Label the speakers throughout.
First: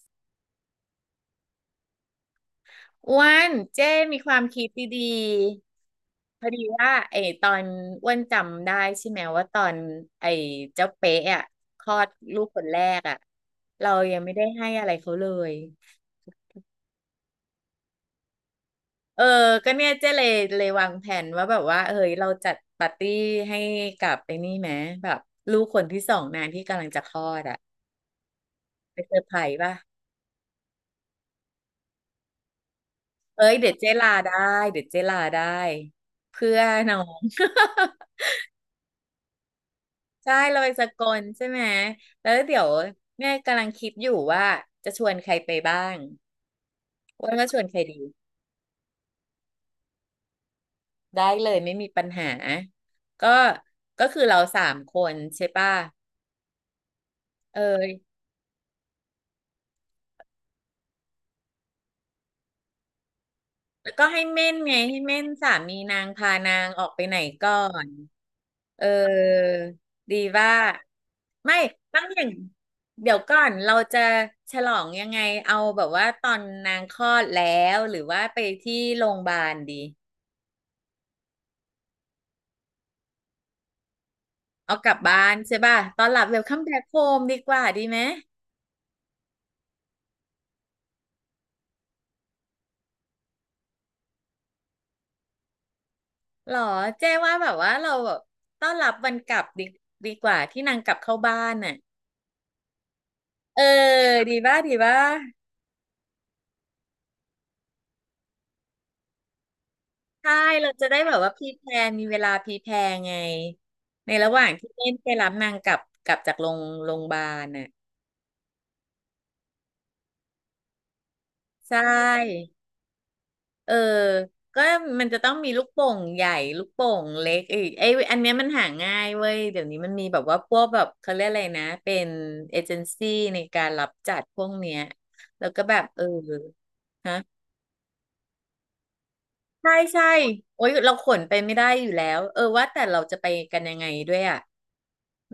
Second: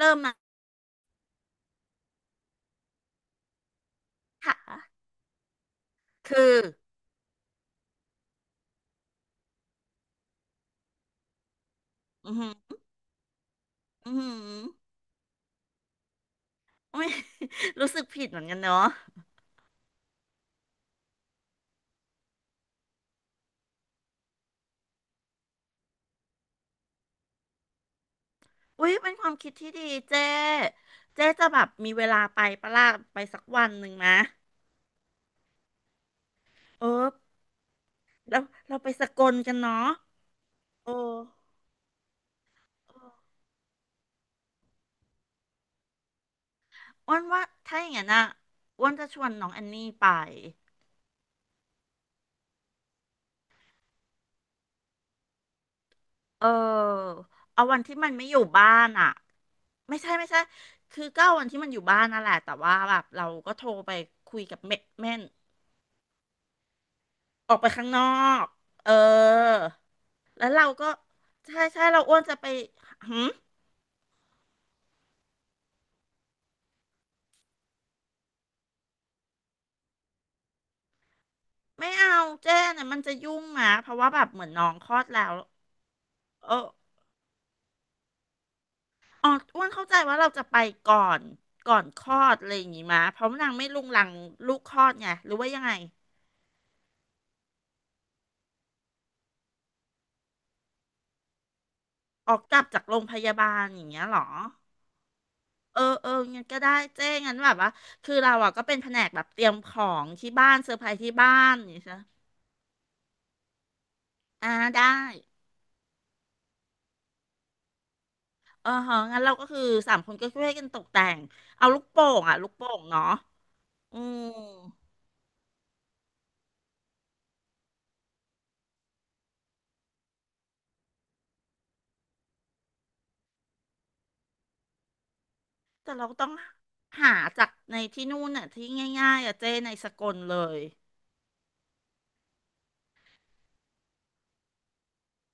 Speaker 1: เริ่มนะ
Speaker 2: อ้วนเจ้มีความคิด
Speaker 1: ค่ะ
Speaker 2: ดีๆพ
Speaker 1: คื
Speaker 2: อ
Speaker 1: อ
Speaker 2: ดีว่าไอ้ตอนอ้วนจำได้ใช่ไหมว่าตอนไอ้เจ้าเป๊ะอ่ะคลอด
Speaker 1: อือ
Speaker 2: ลูก
Speaker 1: หือ
Speaker 2: คนแรกอ่ะเรา
Speaker 1: อือ
Speaker 2: ยัง
Speaker 1: หื
Speaker 2: ไม่
Speaker 1: อ
Speaker 2: ได้ให้อะไรเขาเลย
Speaker 1: ุ๊ย รู้สึกผิดเหมือนกันเนาะ
Speaker 2: เออก็เนี่ยเจ้เลยวางแผนว่าแบบว่าเอ้ยเราจัดปาร์ตี้ให้กับไอ้นี่ไหมแบบลูกคนที่สองนางที่กำลังจะคลอดอ่ะ
Speaker 1: อุ้ย
Speaker 2: ไป
Speaker 1: เป็
Speaker 2: เซ
Speaker 1: น
Speaker 2: อ
Speaker 1: ค
Speaker 2: ร์
Speaker 1: วา
Speaker 2: ไพ
Speaker 1: ม
Speaker 2: ร
Speaker 1: คิด
Speaker 2: ส์
Speaker 1: ที่
Speaker 2: ป่ะ
Speaker 1: ดีเจ๊เจ๊จะแบบมีเวลาไปปะล่ะไปสั
Speaker 2: เอ้
Speaker 1: ก
Speaker 2: ย
Speaker 1: วั
Speaker 2: เดี๋
Speaker 1: น
Speaker 2: ยว
Speaker 1: ห
Speaker 2: เจ้
Speaker 1: นึ่ง
Speaker 2: ลา
Speaker 1: นะ
Speaker 2: ได้เดี๋ยวเจ้ลาได้เพื่อ
Speaker 1: เอ
Speaker 2: น้อ
Speaker 1: อ
Speaker 2: ง
Speaker 1: แล้วเราไปสกลกันเนาะ
Speaker 2: ใช่เราไปส
Speaker 1: โอ้
Speaker 2: กลใช่ไหมแล้วเดี๋ยว
Speaker 1: เออ
Speaker 2: แม่กำลังคิดอยู่ว่าจะชวนใครไปบ้าง
Speaker 1: อ้วน
Speaker 2: อ้วน
Speaker 1: ว่า
Speaker 2: ว่าชวนใค
Speaker 1: ถ้า
Speaker 2: ร
Speaker 1: อย่าง
Speaker 2: ดี
Speaker 1: นั้นอะอ้วนจะชวนน้องแอนนี่ไป
Speaker 2: ได้เลยไม่มีปัญหาก็ก็คือเราสามคนใช่ป่ะ
Speaker 1: เออ
Speaker 2: เอ
Speaker 1: เอาวันที่มัน
Speaker 2: อ
Speaker 1: ไม่อยู่บ้านอะไม่ใช่ไม่ใช่คือก็เอาวันที่มันอยู่บ้านนั่นแหละแต่ว่าแบบเราก็โทร
Speaker 2: แล้
Speaker 1: ไป
Speaker 2: วก็ให้
Speaker 1: คุย
Speaker 2: เม่น
Speaker 1: กับ
Speaker 2: ไง
Speaker 1: แม่
Speaker 2: ให้
Speaker 1: แม่
Speaker 2: เม่นสามีนางพานางออกไปไหนก่
Speaker 1: อ
Speaker 2: อ
Speaker 1: อกไปข้า
Speaker 2: น
Speaker 1: งนอก
Speaker 2: เออ
Speaker 1: เออ
Speaker 2: ดี
Speaker 1: แล้
Speaker 2: ว่า
Speaker 1: วเราก็
Speaker 2: ไม่
Speaker 1: ใช่ใช่
Speaker 2: ต้
Speaker 1: เรา
Speaker 2: อง
Speaker 1: อ้
Speaker 2: อ
Speaker 1: วน
Speaker 2: ย่าง
Speaker 1: จะไป
Speaker 2: เดี๋ย
Speaker 1: หื
Speaker 2: ว
Speaker 1: ม
Speaker 2: ก่อนเราจะฉลองยังไงเอาแบบว่าตอนนางคลอดแล้วหรือว่าไปที่โรงพยาบาลดี
Speaker 1: ไม่เอาเจ้เนี่ยมันจะยุ่งหมาเพราะว่าแบบเหมือนน้อ
Speaker 2: เอา
Speaker 1: งค
Speaker 2: กลั
Speaker 1: ล
Speaker 2: บ
Speaker 1: อด
Speaker 2: บ้า
Speaker 1: แล้ว
Speaker 2: นใช่ป่ะตอนหลับเวล
Speaker 1: เอ
Speaker 2: คั
Speaker 1: อ
Speaker 2: มแบ็คโฮมดีกว่าดีไหม
Speaker 1: อ๋ออ้วนเข้าใจว่าเราจะไปก่อนก่อนคลอดอะไรอย่างงี้มาเพราะนางไม่รุงรังลูกคลอดไงหรือว่ายังไง
Speaker 2: หรอเจ๊ว่าแบบว่าเราแบบต้อนรับวันกลับดีดีกว่าที่นางกลับเข้าบ้านน่ะ
Speaker 1: ออกกลับจากโรงพยาบา
Speaker 2: เออ
Speaker 1: ลอย่างเงี้ยเหรอ
Speaker 2: ดีป่ะดีป่ะ
Speaker 1: เออเอองั้นก็ได้เจ้งั้นแบบว่าคือเราอ่ะก็เป็นแผนกแบบเตรียมของที่
Speaker 2: ใช่
Speaker 1: บ้าน
Speaker 2: เรา
Speaker 1: เซอร์ไพ
Speaker 2: จะ
Speaker 1: ร
Speaker 2: ได้
Speaker 1: ส์
Speaker 2: แบ
Speaker 1: ที่
Speaker 2: บว่า
Speaker 1: บ้า
Speaker 2: พรี
Speaker 1: นอ
Speaker 2: แพ
Speaker 1: ย่าง
Speaker 2: ล
Speaker 1: เงี้ย
Speaker 2: น
Speaker 1: ใช่ไหม
Speaker 2: มีเวลาพรีแพลนไงในระหว่า
Speaker 1: อ่า
Speaker 2: งที่
Speaker 1: ได้
Speaker 2: เล่นไปรับนางกลับจากโรงโรงพยาบาลน่ะ
Speaker 1: เออฮะงั้นเราก็คือสามคนก็ช่วยกันตกแต่งเอา
Speaker 2: ใช
Speaker 1: ลูกโป่งอ่ะลู
Speaker 2: ่
Speaker 1: กโป่งเนาะ
Speaker 2: เออ
Speaker 1: อืม
Speaker 2: ก็มันจะต้องมีลูกโป่งใหญ่ลูกโป่งเล็กอีกไอ้อันเนี้ยมันหาง่ายเว้ยเดี๋ยวนี้มันมีแบบว่าพวกแบบเขาเรียกอะไรนะเป็นเอเจนซี่ในการรับจัดพวกเนี้ยแล้วก็แบบ
Speaker 1: แต่
Speaker 2: เออ
Speaker 1: เราต้องหา
Speaker 2: ฮะ
Speaker 1: จากในที่นู่นน่ะที่ง่ายๆอ่ะเจ้ใน
Speaker 2: ใช่
Speaker 1: สก
Speaker 2: ใช่
Speaker 1: ลเลย
Speaker 2: โอ๊ยเราขนไปไม่ได้อยู่แล้วเออว่าแต่เราจะไปกันยังไงด้วยอ่ะ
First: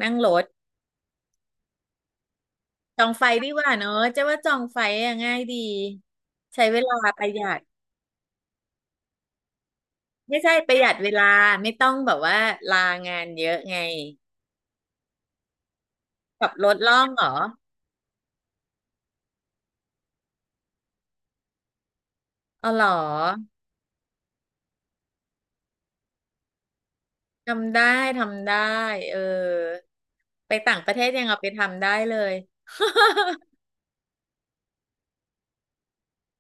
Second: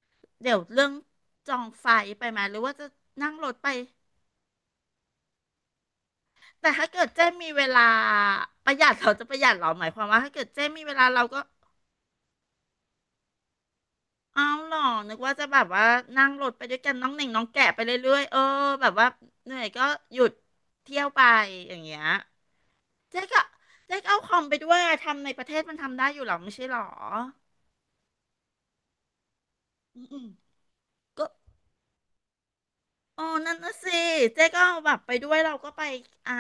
Speaker 2: นั่งรถ
Speaker 1: เดี๋ยวเรื่องจองไฟไปไหมหรือว่าจะ
Speaker 2: จองไฟ
Speaker 1: นั่งร
Speaker 2: ดี
Speaker 1: ถ
Speaker 2: ก
Speaker 1: ไป
Speaker 2: ว่าเนอะเจะว่าจองไฟอะง่ายดีใช้
Speaker 1: แต่
Speaker 2: เว
Speaker 1: ถ้า
Speaker 2: ลา
Speaker 1: เกิด
Speaker 2: ป
Speaker 1: เจ้
Speaker 2: ระหยั
Speaker 1: มี
Speaker 2: ด
Speaker 1: เวลาประหยัดเราจะประหยัดเหรอหมายความว่าถ้า
Speaker 2: ไม่
Speaker 1: เกิด
Speaker 2: ใช่
Speaker 1: เจ้
Speaker 2: ประห
Speaker 1: มี
Speaker 2: ยั
Speaker 1: เว
Speaker 2: ด
Speaker 1: ลา
Speaker 2: เว
Speaker 1: เรา
Speaker 2: ลา
Speaker 1: ก็
Speaker 2: ไม่ต้องแบบว่าลางานเยอะไง
Speaker 1: เอาหรอนึกว่าจะแบบว่านั่งร
Speaker 2: ขับ
Speaker 1: ถไป
Speaker 2: ร
Speaker 1: ด้
Speaker 2: ถ
Speaker 1: วยกัน
Speaker 2: ล่อ
Speaker 1: น้
Speaker 2: ง
Speaker 1: องเห
Speaker 2: เหร
Speaker 1: น่ง
Speaker 2: อ
Speaker 1: น้องแกะไปเรื่อยๆเออแบบว่าเหนื่อยก็หยุดเที่ยวไปอย่างเงี้ย
Speaker 2: เอาเหรอ
Speaker 1: เจ๊ก็เจ๊ก็เอาคอมไปด้วยอะทำในประเทศมันทำได้อยู่หรอไม่ใช่หรอ
Speaker 2: ทำได้ทำได้ เออ
Speaker 1: อืม
Speaker 2: ไปต่างประเทศ
Speaker 1: ๆ
Speaker 2: ยั
Speaker 1: ก็
Speaker 2: งเอาไปทำได้เลย
Speaker 1: อ๋อนั่นน่ะสิเจ๊ก็เอาแบบไปด้วยเราก็ไปอ่า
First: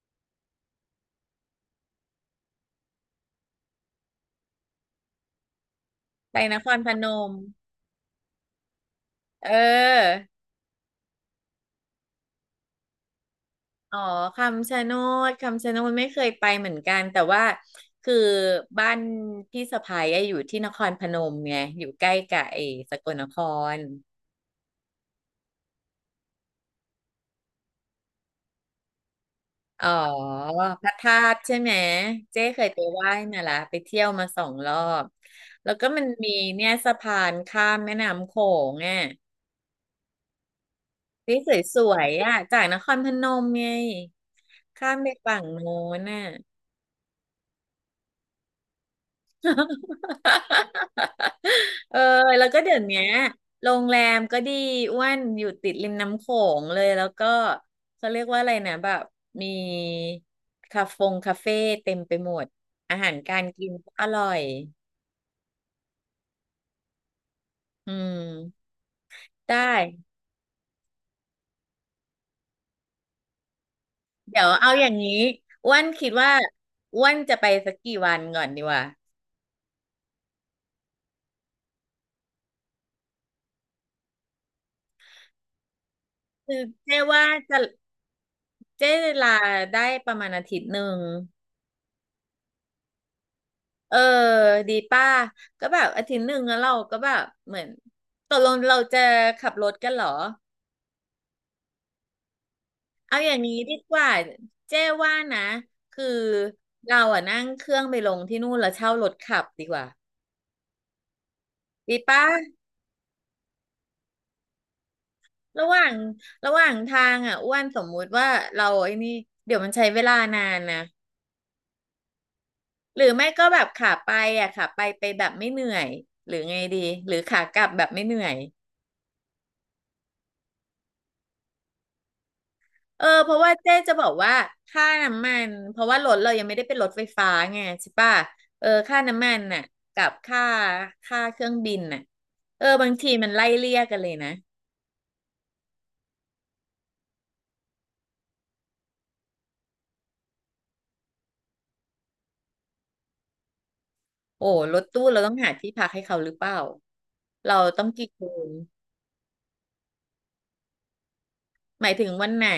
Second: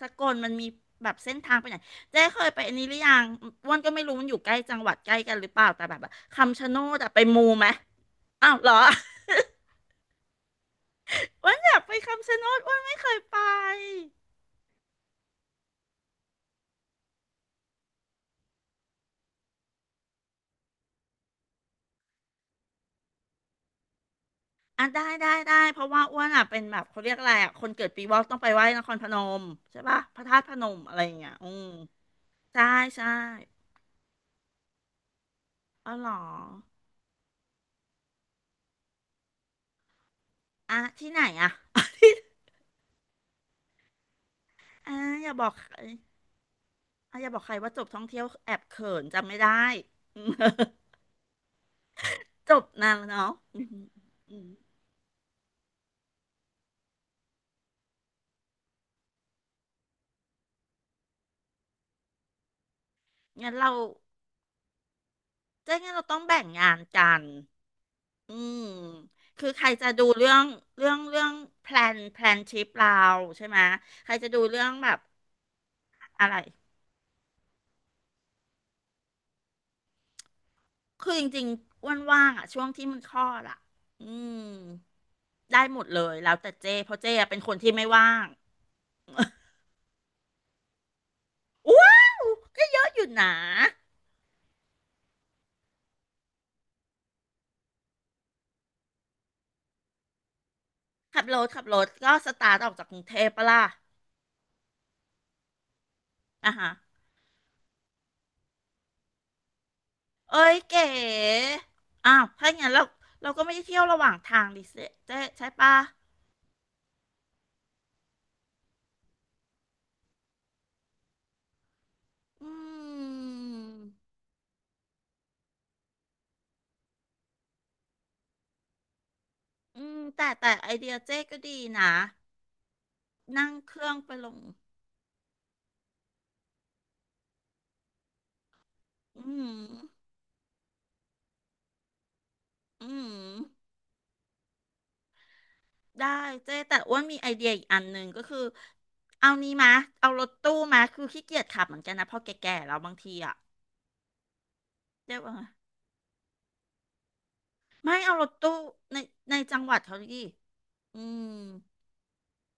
Speaker 1: สกลมันมีแบบเส้นทางไปไหนเจ๊เคยไปอันนี้หรือยังอ้วนก็ไม่รู้มันอยู่ใกล้จังหวัดใกล้กันหรือเปล่าแต่แบบว่า
Speaker 2: ไปน
Speaker 1: คำ
Speaker 2: ค
Speaker 1: ชะโน
Speaker 2: รพ
Speaker 1: ด
Speaker 2: น
Speaker 1: อะไป
Speaker 2: ม
Speaker 1: มูไหมอ้าวเหรอ
Speaker 2: เออ
Speaker 1: อ้วนอยากไปคำชะโนดอ้วนไม่เคยไป
Speaker 2: อ๋อ คำชะโนด คำชะโนดไม่เคยไปเหมือนกัน แต่ว่าคือบ้านพี่สะใภ้อะอยู่ที่นครพนมไงอยู่ใกล้กับไอ้สกลนคร
Speaker 1: อ่ะได้ได้ได้เพราะว่าอ้วนอะเป็นแบบเขาเรียกอะไรอะคนเกิดปีวอกต้องไปไหว้นครพนมใช่
Speaker 2: อ๋อ
Speaker 1: ปะพระธาตุพนม
Speaker 2: พระ
Speaker 1: อะไรอ
Speaker 2: ธา
Speaker 1: ย่างเงี้ย
Speaker 2: ตุ
Speaker 1: อื
Speaker 2: ใช่
Speaker 1: ม
Speaker 2: ไหมเจ๊เค
Speaker 1: ใช่
Speaker 2: ยไปไห
Speaker 1: ใช่
Speaker 2: ว้มาละไปเที่ยวมา2 รอบแล้วก็
Speaker 1: อา
Speaker 2: มั
Speaker 1: เห
Speaker 2: น
Speaker 1: รอ
Speaker 2: มีเนี่ยสะพานข้ามแม่น้ำโขงอ่ะ
Speaker 1: อ่ะที่ไหน
Speaker 2: ที่
Speaker 1: อ่ะ
Speaker 2: สว ยๆอ่ะจากนครพนมไงข้า
Speaker 1: อ่า
Speaker 2: มไป
Speaker 1: อย่า
Speaker 2: ฝั่
Speaker 1: บ
Speaker 2: ง
Speaker 1: อกใคร
Speaker 2: โน้นน่ะ
Speaker 1: อ่ะอย่าบอกใครว่าจบท่องเที่ยวแอบเขินจำไม่ได้ อืม
Speaker 2: เออแล้ว
Speaker 1: จ
Speaker 2: ก็
Speaker 1: บ
Speaker 2: เดี๋ยว
Speaker 1: นา
Speaker 2: เนี้
Speaker 1: นแล้
Speaker 2: ย
Speaker 1: วเนาะอืม
Speaker 2: โรงแรม
Speaker 1: อื
Speaker 2: ก็
Speaker 1: ม
Speaker 2: ดีอ้วนอยู่ติดริมน้ำโขงเลยแล้วก็เขาเรียกว่าอะไรนะแบบมีคาเฟงคาเฟ่เต็มไปหมดอาหารการ
Speaker 1: งั้น
Speaker 2: กิ
Speaker 1: เรา
Speaker 2: นก็อร่อย
Speaker 1: เจ๊งั้นเราต้องแบ่งงานกัน
Speaker 2: อื
Speaker 1: อืม
Speaker 2: ม
Speaker 1: คือ
Speaker 2: ได้
Speaker 1: ใครจะดูเรื่องเรื่องแพลนทริปเราใช่ไหม ใครจะดู
Speaker 2: เดี๋ยว
Speaker 1: เรื่อ
Speaker 2: เอา
Speaker 1: ง
Speaker 2: อ
Speaker 1: แบ
Speaker 2: ย่าง
Speaker 1: บ
Speaker 2: นี้อ้วนคิด
Speaker 1: อะ
Speaker 2: ว่า
Speaker 1: ไร
Speaker 2: อ้วนจะไปสักกี่วันก่อนดีวะ
Speaker 1: คือจริงๆอ้วนว่างๆอะช่วงที่มันคลอดอ่ะอืมได้หมดเลยแล้วแต่
Speaker 2: คือ
Speaker 1: เจ้เพ
Speaker 2: เจ๊
Speaker 1: ราะเจ
Speaker 2: ว่า
Speaker 1: อะเป็นค
Speaker 2: จะ
Speaker 1: นที่ไม่ว่าง
Speaker 2: เจ๊ลาได้ประมาณอาทิตย์หนึ่ง
Speaker 1: ว้าว ก็เยอะอยู่นะ
Speaker 2: เออดีป้าก็แบบอาทิตย์หนึ่งแล้วเราก็แบบเหมือนตกลงเราจะขับรถกันเหรอ
Speaker 1: ขับรถก็สตาร์ทออกจากกรุงเท
Speaker 2: เอาอ
Speaker 1: พ
Speaker 2: ย่าง
Speaker 1: ปะ
Speaker 2: นี้
Speaker 1: ล่ะ
Speaker 2: ดีกว่าเจ๊ว่านะคือ
Speaker 1: อ่ะฮะ
Speaker 2: เราอะนั่งเครื่องไปลงที่นู่นแล้วเช่ารถขับดีกว่า
Speaker 1: เอ้ยเก๋
Speaker 2: ดี
Speaker 1: อ้า
Speaker 2: ป้า
Speaker 1: วถ้าอย่างนั้นเราเราก็ไม่ได้เที่ยวระหว่างทางดิเซเจ๊ใช่
Speaker 2: ระห
Speaker 1: ปะ
Speaker 2: ว่างระหว่างทางอ่ะอ้วนสมมุติว่าเราไอ้นี่เดี๋ยวมันใช้เวลานานนะ
Speaker 1: อื
Speaker 2: หรือไม่ก็แบบขาไป
Speaker 1: ม
Speaker 2: อ่ะขาไปไปแบบไม่เหนื่อยหรือไงดีหรือขากลับแบบไม่เหนื่อย
Speaker 1: อืม แต่แต่ไอเดียเจ๊ก็ดีนะ
Speaker 2: เออเพราะ
Speaker 1: นั่
Speaker 2: ว่า
Speaker 1: ง
Speaker 2: เจ๊
Speaker 1: เครื่
Speaker 2: จะ
Speaker 1: อง
Speaker 2: บอ
Speaker 1: ไป
Speaker 2: ก
Speaker 1: ล
Speaker 2: ว่า
Speaker 1: ง
Speaker 2: ค่าน้ำมันเพราะว่ารถเรายังไม่ได้เป็นรถไฟฟ้าไงใช่ป่ะเออค่า
Speaker 1: อื
Speaker 2: น้ำมัน
Speaker 1: ม
Speaker 2: น่ะกับค่าเครื่องบินน่ะเออ
Speaker 1: อื
Speaker 2: บางที
Speaker 1: ม
Speaker 2: มันไล่เลี่ยกันเลยนะ
Speaker 1: ได้ เจ๊แต่อ้วนมีไอเดียอีกอันหนึ่งก็คือ เอานี้มา เอารถตู้มา คือขี้เกียจขับเหมือนกันนะพอแก่ๆแล้วบางทีอ่ะ
Speaker 2: โอ้รถตู้
Speaker 1: เจ๊
Speaker 2: เราต้อง
Speaker 1: ว่า
Speaker 2: หาที่พักให้เขาหรือเปล่าเราต้อง
Speaker 1: ไม่
Speaker 2: กี่
Speaker 1: เอาร
Speaker 2: คื
Speaker 1: ถ
Speaker 2: น
Speaker 1: ตู้ในในจังหวัดเขาดิอืม
Speaker 2: หมายถึงวันไหน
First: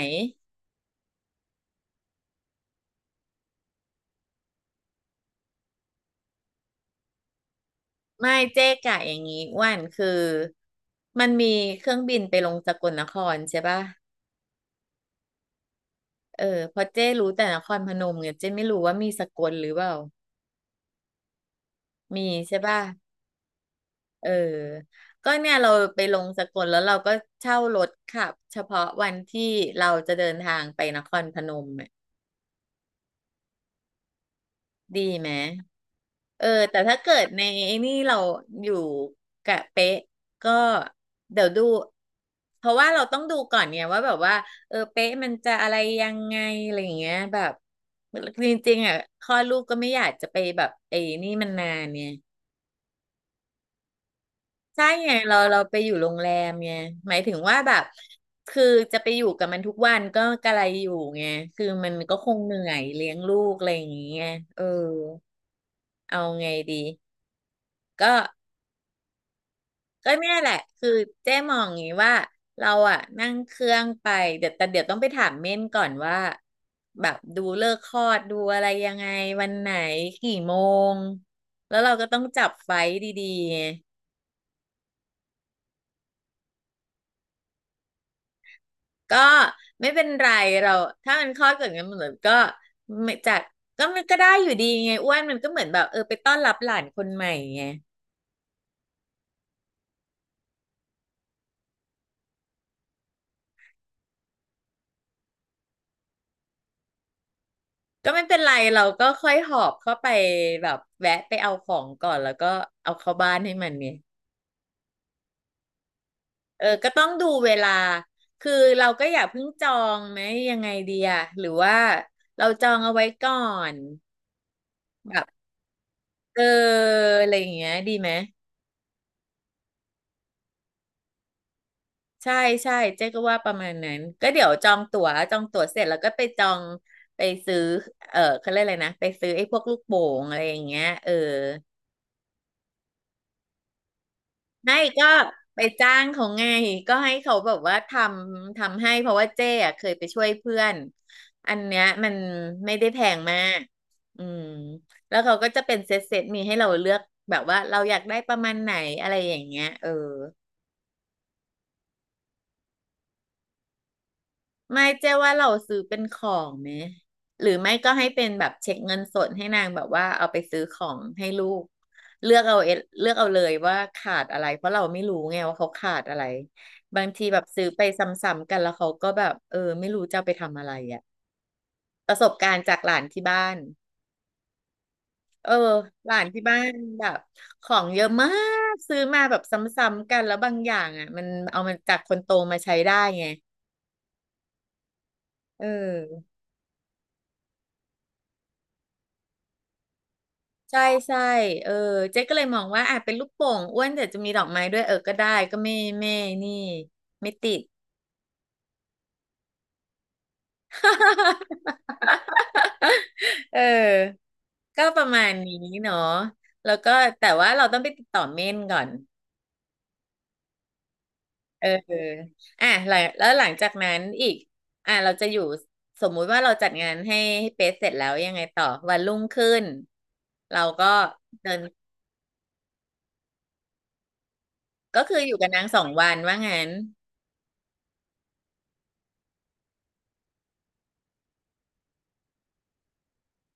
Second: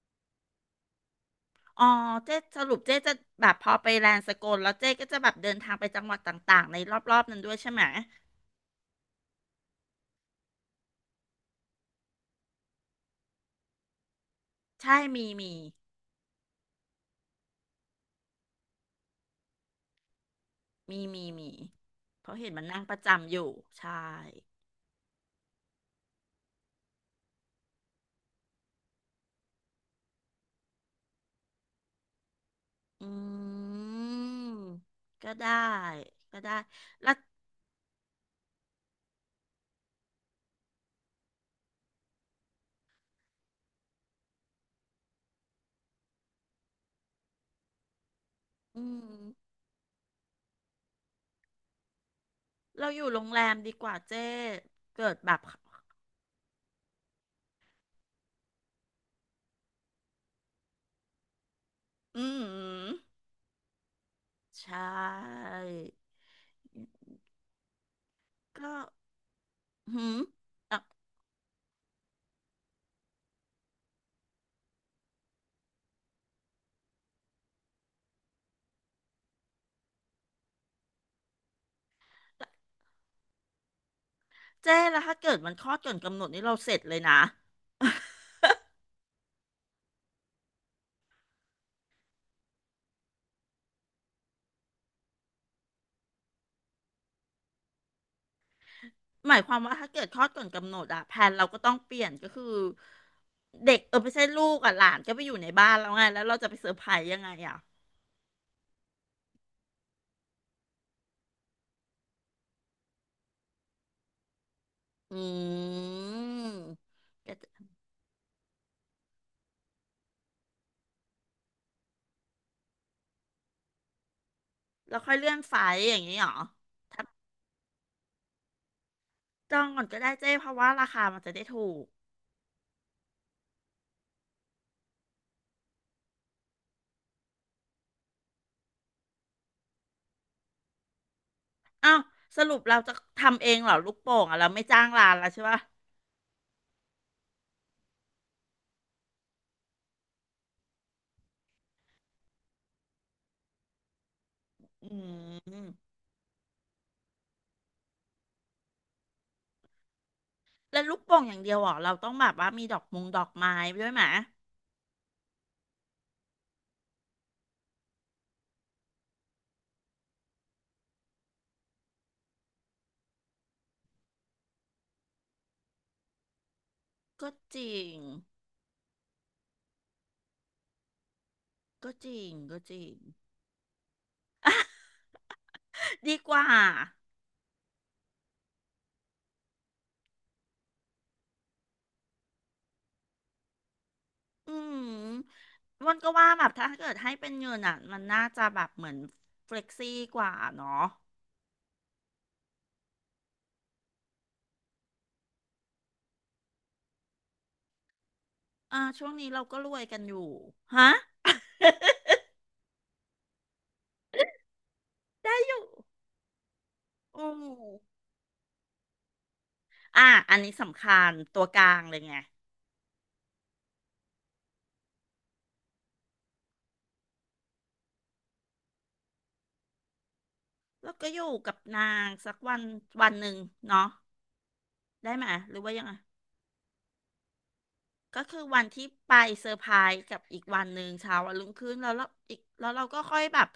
Speaker 1: อ๋อเจ๊สรุปเจ๊จะแบบพอไปแลนด์สกลแล้วเจ๊ก็จะแบบเดินทางไปจังหวัดต่างๆในรอบๆนั้นด้วยใช่ไหม
Speaker 2: ไม่เจ๊กะอย่างงี้อ้วันคือมันมีเครื่องบินไปลงสกลนครใช่ป่ะ
Speaker 1: ใช่มีมี
Speaker 2: เออเพอเจ๊รู้แต่นครพนมเนี่ยเจ๊ไม่รู้ว่ามีสกลหรือเปล่า
Speaker 1: มีมีมี เพ
Speaker 2: มี
Speaker 1: ราะเห็น
Speaker 2: ใช่
Speaker 1: มัน
Speaker 2: ป่ะ
Speaker 1: นั่งประจำอยู่ ใช่
Speaker 2: เออก็เนี่ยเราไปลงสกลแล้วเราก็เช่ารถขับเฉพาะวันที่เราจะเดินทางไปนครพนม
Speaker 1: อืม
Speaker 2: ดีไหม
Speaker 1: ก็ได้ก็
Speaker 2: เออ
Speaker 1: ได้
Speaker 2: แต่ถ้า
Speaker 1: แล้
Speaker 2: เกิ
Speaker 1: ว
Speaker 2: ดในไอ้นี่เราอยู่กะเป๊ะก็เดี๋ยวดูเพราะว่าเราต้องดูก่อนเนี่ยว่าแบบว่าเออเป๊ะมันจะอะไรยังไงอะไรอย่างเงี้ยแบบจริง
Speaker 1: อื
Speaker 2: ๆอ่ะคลอด
Speaker 1: ม
Speaker 2: ลูกก็ไม่อยากจะไปแบบไอ้นี่มันนานเนี่ย
Speaker 1: เราอยู่โรงแรมดีกว่าเจ๊
Speaker 2: ใช่
Speaker 1: เกิ
Speaker 2: ไง
Speaker 1: ดแบ
Speaker 2: เรา
Speaker 1: บ
Speaker 2: ไปอยู่โรงแรมไงหมายถึงว่าแบบคือจะไปอยู่กับมันทุกวันก็กะไรอยู่ไงคือมันก็ค
Speaker 1: อื
Speaker 2: งเหนื่อยเลี้
Speaker 1: ม
Speaker 2: ยงลูกอะไรอย่างเงี้ยเออ
Speaker 1: ใช่
Speaker 2: เอาไงดีก็
Speaker 1: ก็หื
Speaker 2: ก็
Speaker 1: ม
Speaker 2: เนี่ยแหละคือเจ๊มองอย่างนี้ว่าเราอะนั่งเครื่องไปเดี๋ยวต้องไปถามเม่นก่อนว่าแบบดูเลิกษ์คลอดดูอะไรยังไงวันไหนกี่โมงแล้วเราก็ต้องจับไฟท์ดีๆไง
Speaker 1: เจ๊แล้วถ้าเกิดมันคลอดก่อนกำหนดนี่เราเสร็จเลยนะ
Speaker 2: ก็ไม่เป็นไรเราถ้ามันคลอดเกิดงั้นมันเหมือนก็ไม่จากก็มันก็ได้อยู่ดีไงอ้วนมันก็เหมือนแบบเออไปต้อนรับหลานคนใหม่ไง
Speaker 1: หมายความว่าถ้าเกิดคลอดก่อนกำหนดอะแผนเราก็ต้องเปลี่ยนก็คือเด็กเออไม่ใช่ลูกอะหลานก็ไปอยู่ในบ้านแล้วไงแล้วเราจะไปเซอร์ไพรส์ยังไงอะ
Speaker 2: ก็ไม่เป็นไรเราก็ค่อยหอบเข้าไปแบบแวะไปเอาของก่อนแล้วก็เอาเข้าบ้านให้มันเนี่ย
Speaker 1: อืม
Speaker 2: เออก็ต้องดู
Speaker 1: ก็
Speaker 2: เว
Speaker 1: จะ
Speaker 2: ลาคือเราก็อย่าเพิ่งจองไหมยังไงดีอะหรือว่าเราจองเอาไว้ก่อน
Speaker 1: แล้วค่อย
Speaker 2: แบบ
Speaker 1: เลื่อนไฟล์อย่างนี้เหรอ
Speaker 2: เออ
Speaker 1: ถ้า
Speaker 2: อะไรอย่างเงี้ยดีไหม
Speaker 1: จองก่อนก็ได้เจ๊เพราะว่าราคามันจะได้ถูก
Speaker 2: ใช่ใช่เจ๊ก็ว่าประมาณนั้น ก็เดี๋ยวจองตั๋วเสร็จแล้วก็ไปจองไปซื้อเออเขาเรียกอะไรนะไปซื้อไอ้พวกลูกโป่งอะไรอย่างเงี้ยเออ
Speaker 1: อ้าวสรุปเราจะทำเองเหรอลูกโป่งอะเราไม่
Speaker 2: ไม่
Speaker 1: จ้าง
Speaker 2: ก็
Speaker 1: ร้านแล้วใช่
Speaker 2: ไป
Speaker 1: ปะ
Speaker 2: จ้างเขาไงก็ให้เขาแบบว่าทำให้เพราะว่าเจ้อะเคยไปช่วยเพื่อนอันเนี้ยมันไม่ได้แพงมากอืม
Speaker 1: อื
Speaker 2: แล้วเขาก็จะ
Speaker 1: ม
Speaker 2: เป็นเซตมีให้เราเลือกแบบว่าเราอยากได้ประมาณไหนอะไรอย่างเงี้ยเออ
Speaker 1: แล้วลูกโป่งอย่างเดียวเหรอเราต้องแบบว่ามีดอกมงดอกไม้ด้วยไหม
Speaker 2: ไม่เจ๊ว่าเราซื้อเป็นของไหมหรือไม่ก็ให้เป็นแบบเช็คเงินสดให้นางแบบว่าเอาไปซื้อของให้ลูกเลือกเอาเอเลือกเอาเลยว่าขาดอะไรเพราะเราไม่รู้ไงว่าเขาขาดอะไรบางที
Speaker 1: ก็
Speaker 2: แบบ
Speaker 1: จ
Speaker 2: ซื้อ
Speaker 1: ริ
Speaker 2: ไป
Speaker 1: ง
Speaker 2: ซ้ำๆกันแล้วเขาก็แบบเออไม่รู้จะเอาไปทำอะไรอ่ะ
Speaker 1: ก็จ
Speaker 2: ประ
Speaker 1: ริ
Speaker 2: สบ
Speaker 1: ง
Speaker 2: การ
Speaker 1: ก็
Speaker 2: ณ์
Speaker 1: จ
Speaker 2: จาก
Speaker 1: ริ
Speaker 2: ห
Speaker 1: ง
Speaker 2: ลานที่บ้านเออห
Speaker 1: ดี
Speaker 2: ลาน
Speaker 1: ก
Speaker 2: ที่
Speaker 1: ว่า
Speaker 2: บ้านแบบของเยอะมากซื้อมาแบบซ้ำๆกันแล้วบางอย่างอ่ะมันเอามาจากคนโตมาใช้ได้ไง
Speaker 1: อืม
Speaker 2: เอ
Speaker 1: มัน
Speaker 2: อ
Speaker 1: ก็ว่าแบบถ้าเกิดให้เป็นเงินอ่ะมันน่าจะแบบเหมือนเฟล็กซี่กว่า
Speaker 2: ใช่
Speaker 1: เนาะ
Speaker 2: ใช่เออเจ๊ก็เลยมองว่าอ่ะเป็นลูกโป่งอ้วนแต่จะมีดอกไม้ด้วยเออก็ได้ก็ไม่นี่ไม่ติด
Speaker 1: อ่าช่วงนี้เราก็รวยกันอยู่ฮะ
Speaker 2: เออก็ประมาณ
Speaker 1: ได้อ
Speaker 2: นี้
Speaker 1: ยู่
Speaker 2: เนาะแล้วก็แต่
Speaker 1: อืม
Speaker 2: ว่าเราต้องไปติดต่อเม่นก่อน
Speaker 1: อ่ะอันนี้สำคัญตัวก
Speaker 2: เอ
Speaker 1: ลา
Speaker 2: อ
Speaker 1: งเลยไง
Speaker 2: อ่ะหลังแล้วหลังจากนั้นอีกอ่ะเราจะอยู่สมมุติว่าเราจัดงานให้เป๊ะเสร็จแล้วยังไงต่อวันรุ่งขึ้น เราก็
Speaker 1: แล้วก็อยู่
Speaker 2: เดิ
Speaker 1: กับ
Speaker 2: น
Speaker 1: นางสักวันวันหนึ่งเนาะ
Speaker 2: ก็
Speaker 1: ได้
Speaker 2: คือ
Speaker 1: ไหม
Speaker 2: อยู่กับ
Speaker 1: หรื
Speaker 2: นา
Speaker 1: อ
Speaker 2: ง
Speaker 1: ว่า
Speaker 2: สอ
Speaker 1: ยัง
Speaker 2: ง
Speaker 1: ไง
Speaker 2: วันว่างั้น
Speaker 1: ก็คือวันที่ไปเซอร์ไพรส์กับอีกวันหนึ่งเช้าวันรุ่งขึ้นแล้วเราอีกแล้วเราก็ค่อยแบบ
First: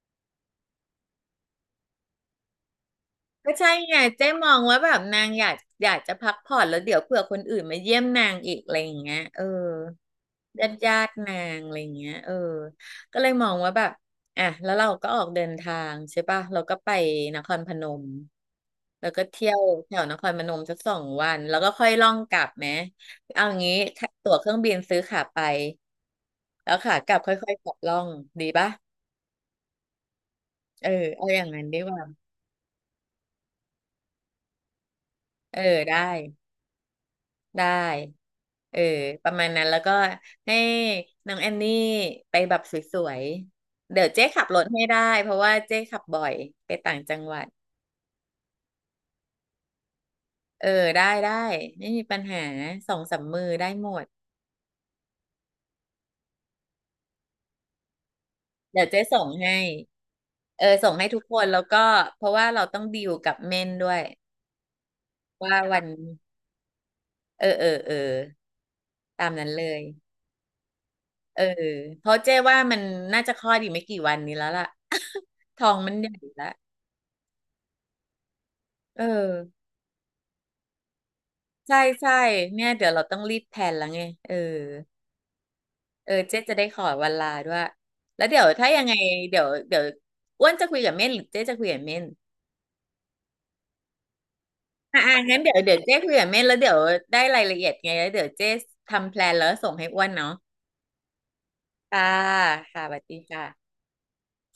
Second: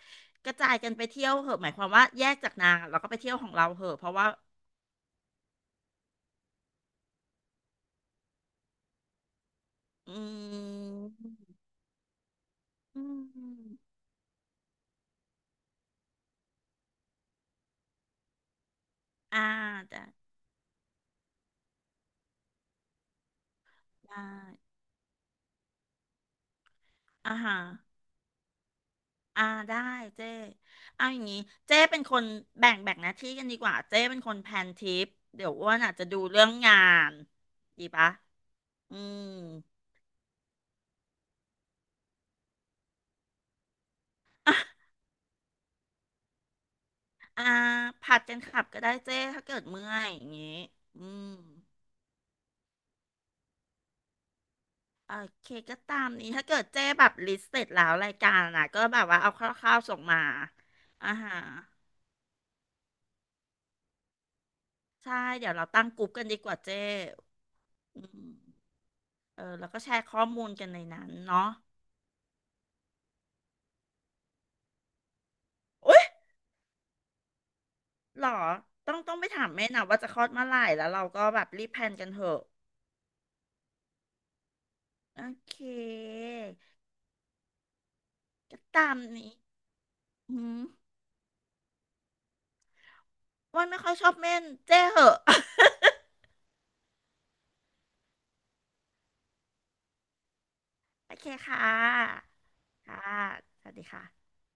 Speaker 1: กระจายกันไปเที่ยวเหอะหมายความว่าแยกจากนางอะเราก็ไปเที่ยวขอ
Speaker 2: ก็
Speaker 1: งเรา
Speaker 2: ใช่
Speaker 1: เหอะ
Speaker 2: ไง
Speaker 1: เพราะว่า
Speaker 2: เจ๊มองว่าแบบนางอยากอยากจะพักผ่อนแล้วเดี๋ยวเผื่อคนอื่นมาเยี่ยมนางอีกอะไรอย่างเงี้ยเออ
Speaker 1: อื
Speaker 2: ญาตินา
Speaker 1: ม
Speaker 2: งอะไรอย่างเงี้ยเออ
Speaker 1: อื
Speaker 2: ก็เลยมองว่าแบ
Speaker 1: ม
Speaker 2: บอ่ะแล้วเราก็ออกเดินทางใช่ป่ะเราก็ไปนครพนมแล้วก็
Speaker 1: อ่า
Speaker 2: เที่ยวแถ
Speaker 1: ได้
Speaker 2: วนครพนมสักสองวันแล้วก็ค่อยล่องกลับไหมเอาอย่างงี้ค่า
Speaker 1: ได้
Speaker 2: ตั๋วเครื่องบินซื้อขาไปแล้วขากลับ
Speaker 1: อ่า
Speaker 2: ค่อย
Speaker 1: ฮะ
Speaker 2: ๆขับล่องดีป่ะ
Speaker 1: อ่าได้เจ้
Speaker 2: เออ
Speaker 1: เอาอย่าง
Speaker 2: เอา
Speaker 1: งี้
Speaker 2: อย่างนั้นดี
Speaker 1: เจ้
Speaker 2: ก
Speaker 1: เป็น
Speaker 2: ว่า
Speaker 1: คนแบ่งหน้าที่กันดีกว่าเจ้เป็นคนแพลนทริปเดี๋ยว
Speaker 2: เออ
Speaker 1: อ้วนอาจ
Speaker 2: ได้
Speaker 1: จะดูเรื่องงาน
Speaker 2: ได้
Speaker 1: ดีปะ
Speaker 2: เออ
Speaker 1: อืม
Speaker 2: ประมาณนั้นแล้วก็ให้น้องแอนนี่ไปแบบสวยๆเดี๋ยวเจ๊ขับรถให้ได้เพราะว่าเจ๊ขับบ่อยไปต่างจังหวั
Speaker 1: อ่า
Speaker 2: ด
Speaker 1: ผัดกันขับก็ได้เจ้ถ้าเกิดเมื่อยอย่างงี้
Speaker 2: เออ
Speaker 1: อืม
Speaker 2: ได้ไม่มีปัญหาสองสามมือได้หมด
Speaker 1: โอเคก็ตามนี้ถ้าเกิดเจ้แบบลิสต์เสร็จแล้วรายการนะก็
Speaker 2: เดี๋ยว
Speaker 1: แบ
Speaker 2: เจ๊
Speaker 1: บว่า
Speaker 2: ส่ง
Speaker 1: เอาค
Speaker 2: ให้
Speaker 1: ร่าวๆส่งมา
Speaker 2: เออส่งให้
Speaker 1: อ่า
Speaker 2: ทุก
Speaker 1: ฮะ
Speaker 2: คนแล้วก็เพราะว่าเราต้องดีลกับเม่นด้วย
Speaker 1: ใช่เดี๋ย
Speaker 2: ว่า
Speaker 1: วเรา
Speaker 2: วั
Speaker 1: ตั้
Speaker 2: น
Speaker 1: งกลุ่มกันดีกว่าเจ้
Speaker 2: เออ
Speaker 1: อืม
Speaker 2: ตาม
Speaker 1: เออ
Speaker 2: นั้นเล
Speaker 1: แล้วก็
Speaker 2: ย
Speaker 1: แชร์ข้อมูลกันในนั้น
Speaker 2: เออ
Speaker 1: เนาะ
Speaker 2: เพราะเจ๊ว่ามันน่าจะคลอดอีกไม่กี่วันนี้แล้วล่ะ ทองมัน
Speaker 1: อุ๊ย
Speaker 2: ใหญ่ละ
Speaker 1: หรอต้อง
Speaker 2: เออ
Speaker 1: ต้องไปถามแม่นะว่าจะคลอดเมื่อไหร่แล้วเราก็แบบรีบ
Speaker 2: ใช่
Speaker 1: แพลนกัน
Speaker 2: ใช่
Speaker 1: เถอะ
Speaker 2: เนี่ยเดี๋ยวเราต้องรีบแพลนแล้วไงเออ
Speaker 1: โอเค
Speaker 2: เจ๊จะได้ขอวันลาด้วยแล้วเดี๋ยว
Speaker 1: ก็
Speaker 2: ถ้ายัง
Speaker 1: ตา
Speaker 2: ไง
Speaker 1: มนี้
Speaker 2: เดี๋ยว
Speaker 1: อื
Speaker 2: อ้วน
Speaker 1: ม
Speaker 2: จะคุยกับเม่นหรือเจ๊จะคุยกับเม่น
Speaker 1: อ้วันไม่ค่อยชอบเม่นเจ้เห
Speaker 2: อ่า
Speaker 1: อะ
Speaker 2: อ งั้นเดี๋ยวเจ๊คุยกับเม่นแล้วเดี๋ยวได้รายละเอียดไงแล้วเดี๋ยวเจ๊ทำแพลนแล้วส่งให้อ้วนเนาะ
Speaker 1: โอเคค่ะ
Speaker 2: ค่ะค่ะส
Speaker 1: ค่ะ
Speaker 2: วัสดี
Speaker 1: ส
Speaker 2: ค่ะ
Speaker 1: วัสดีค่ะ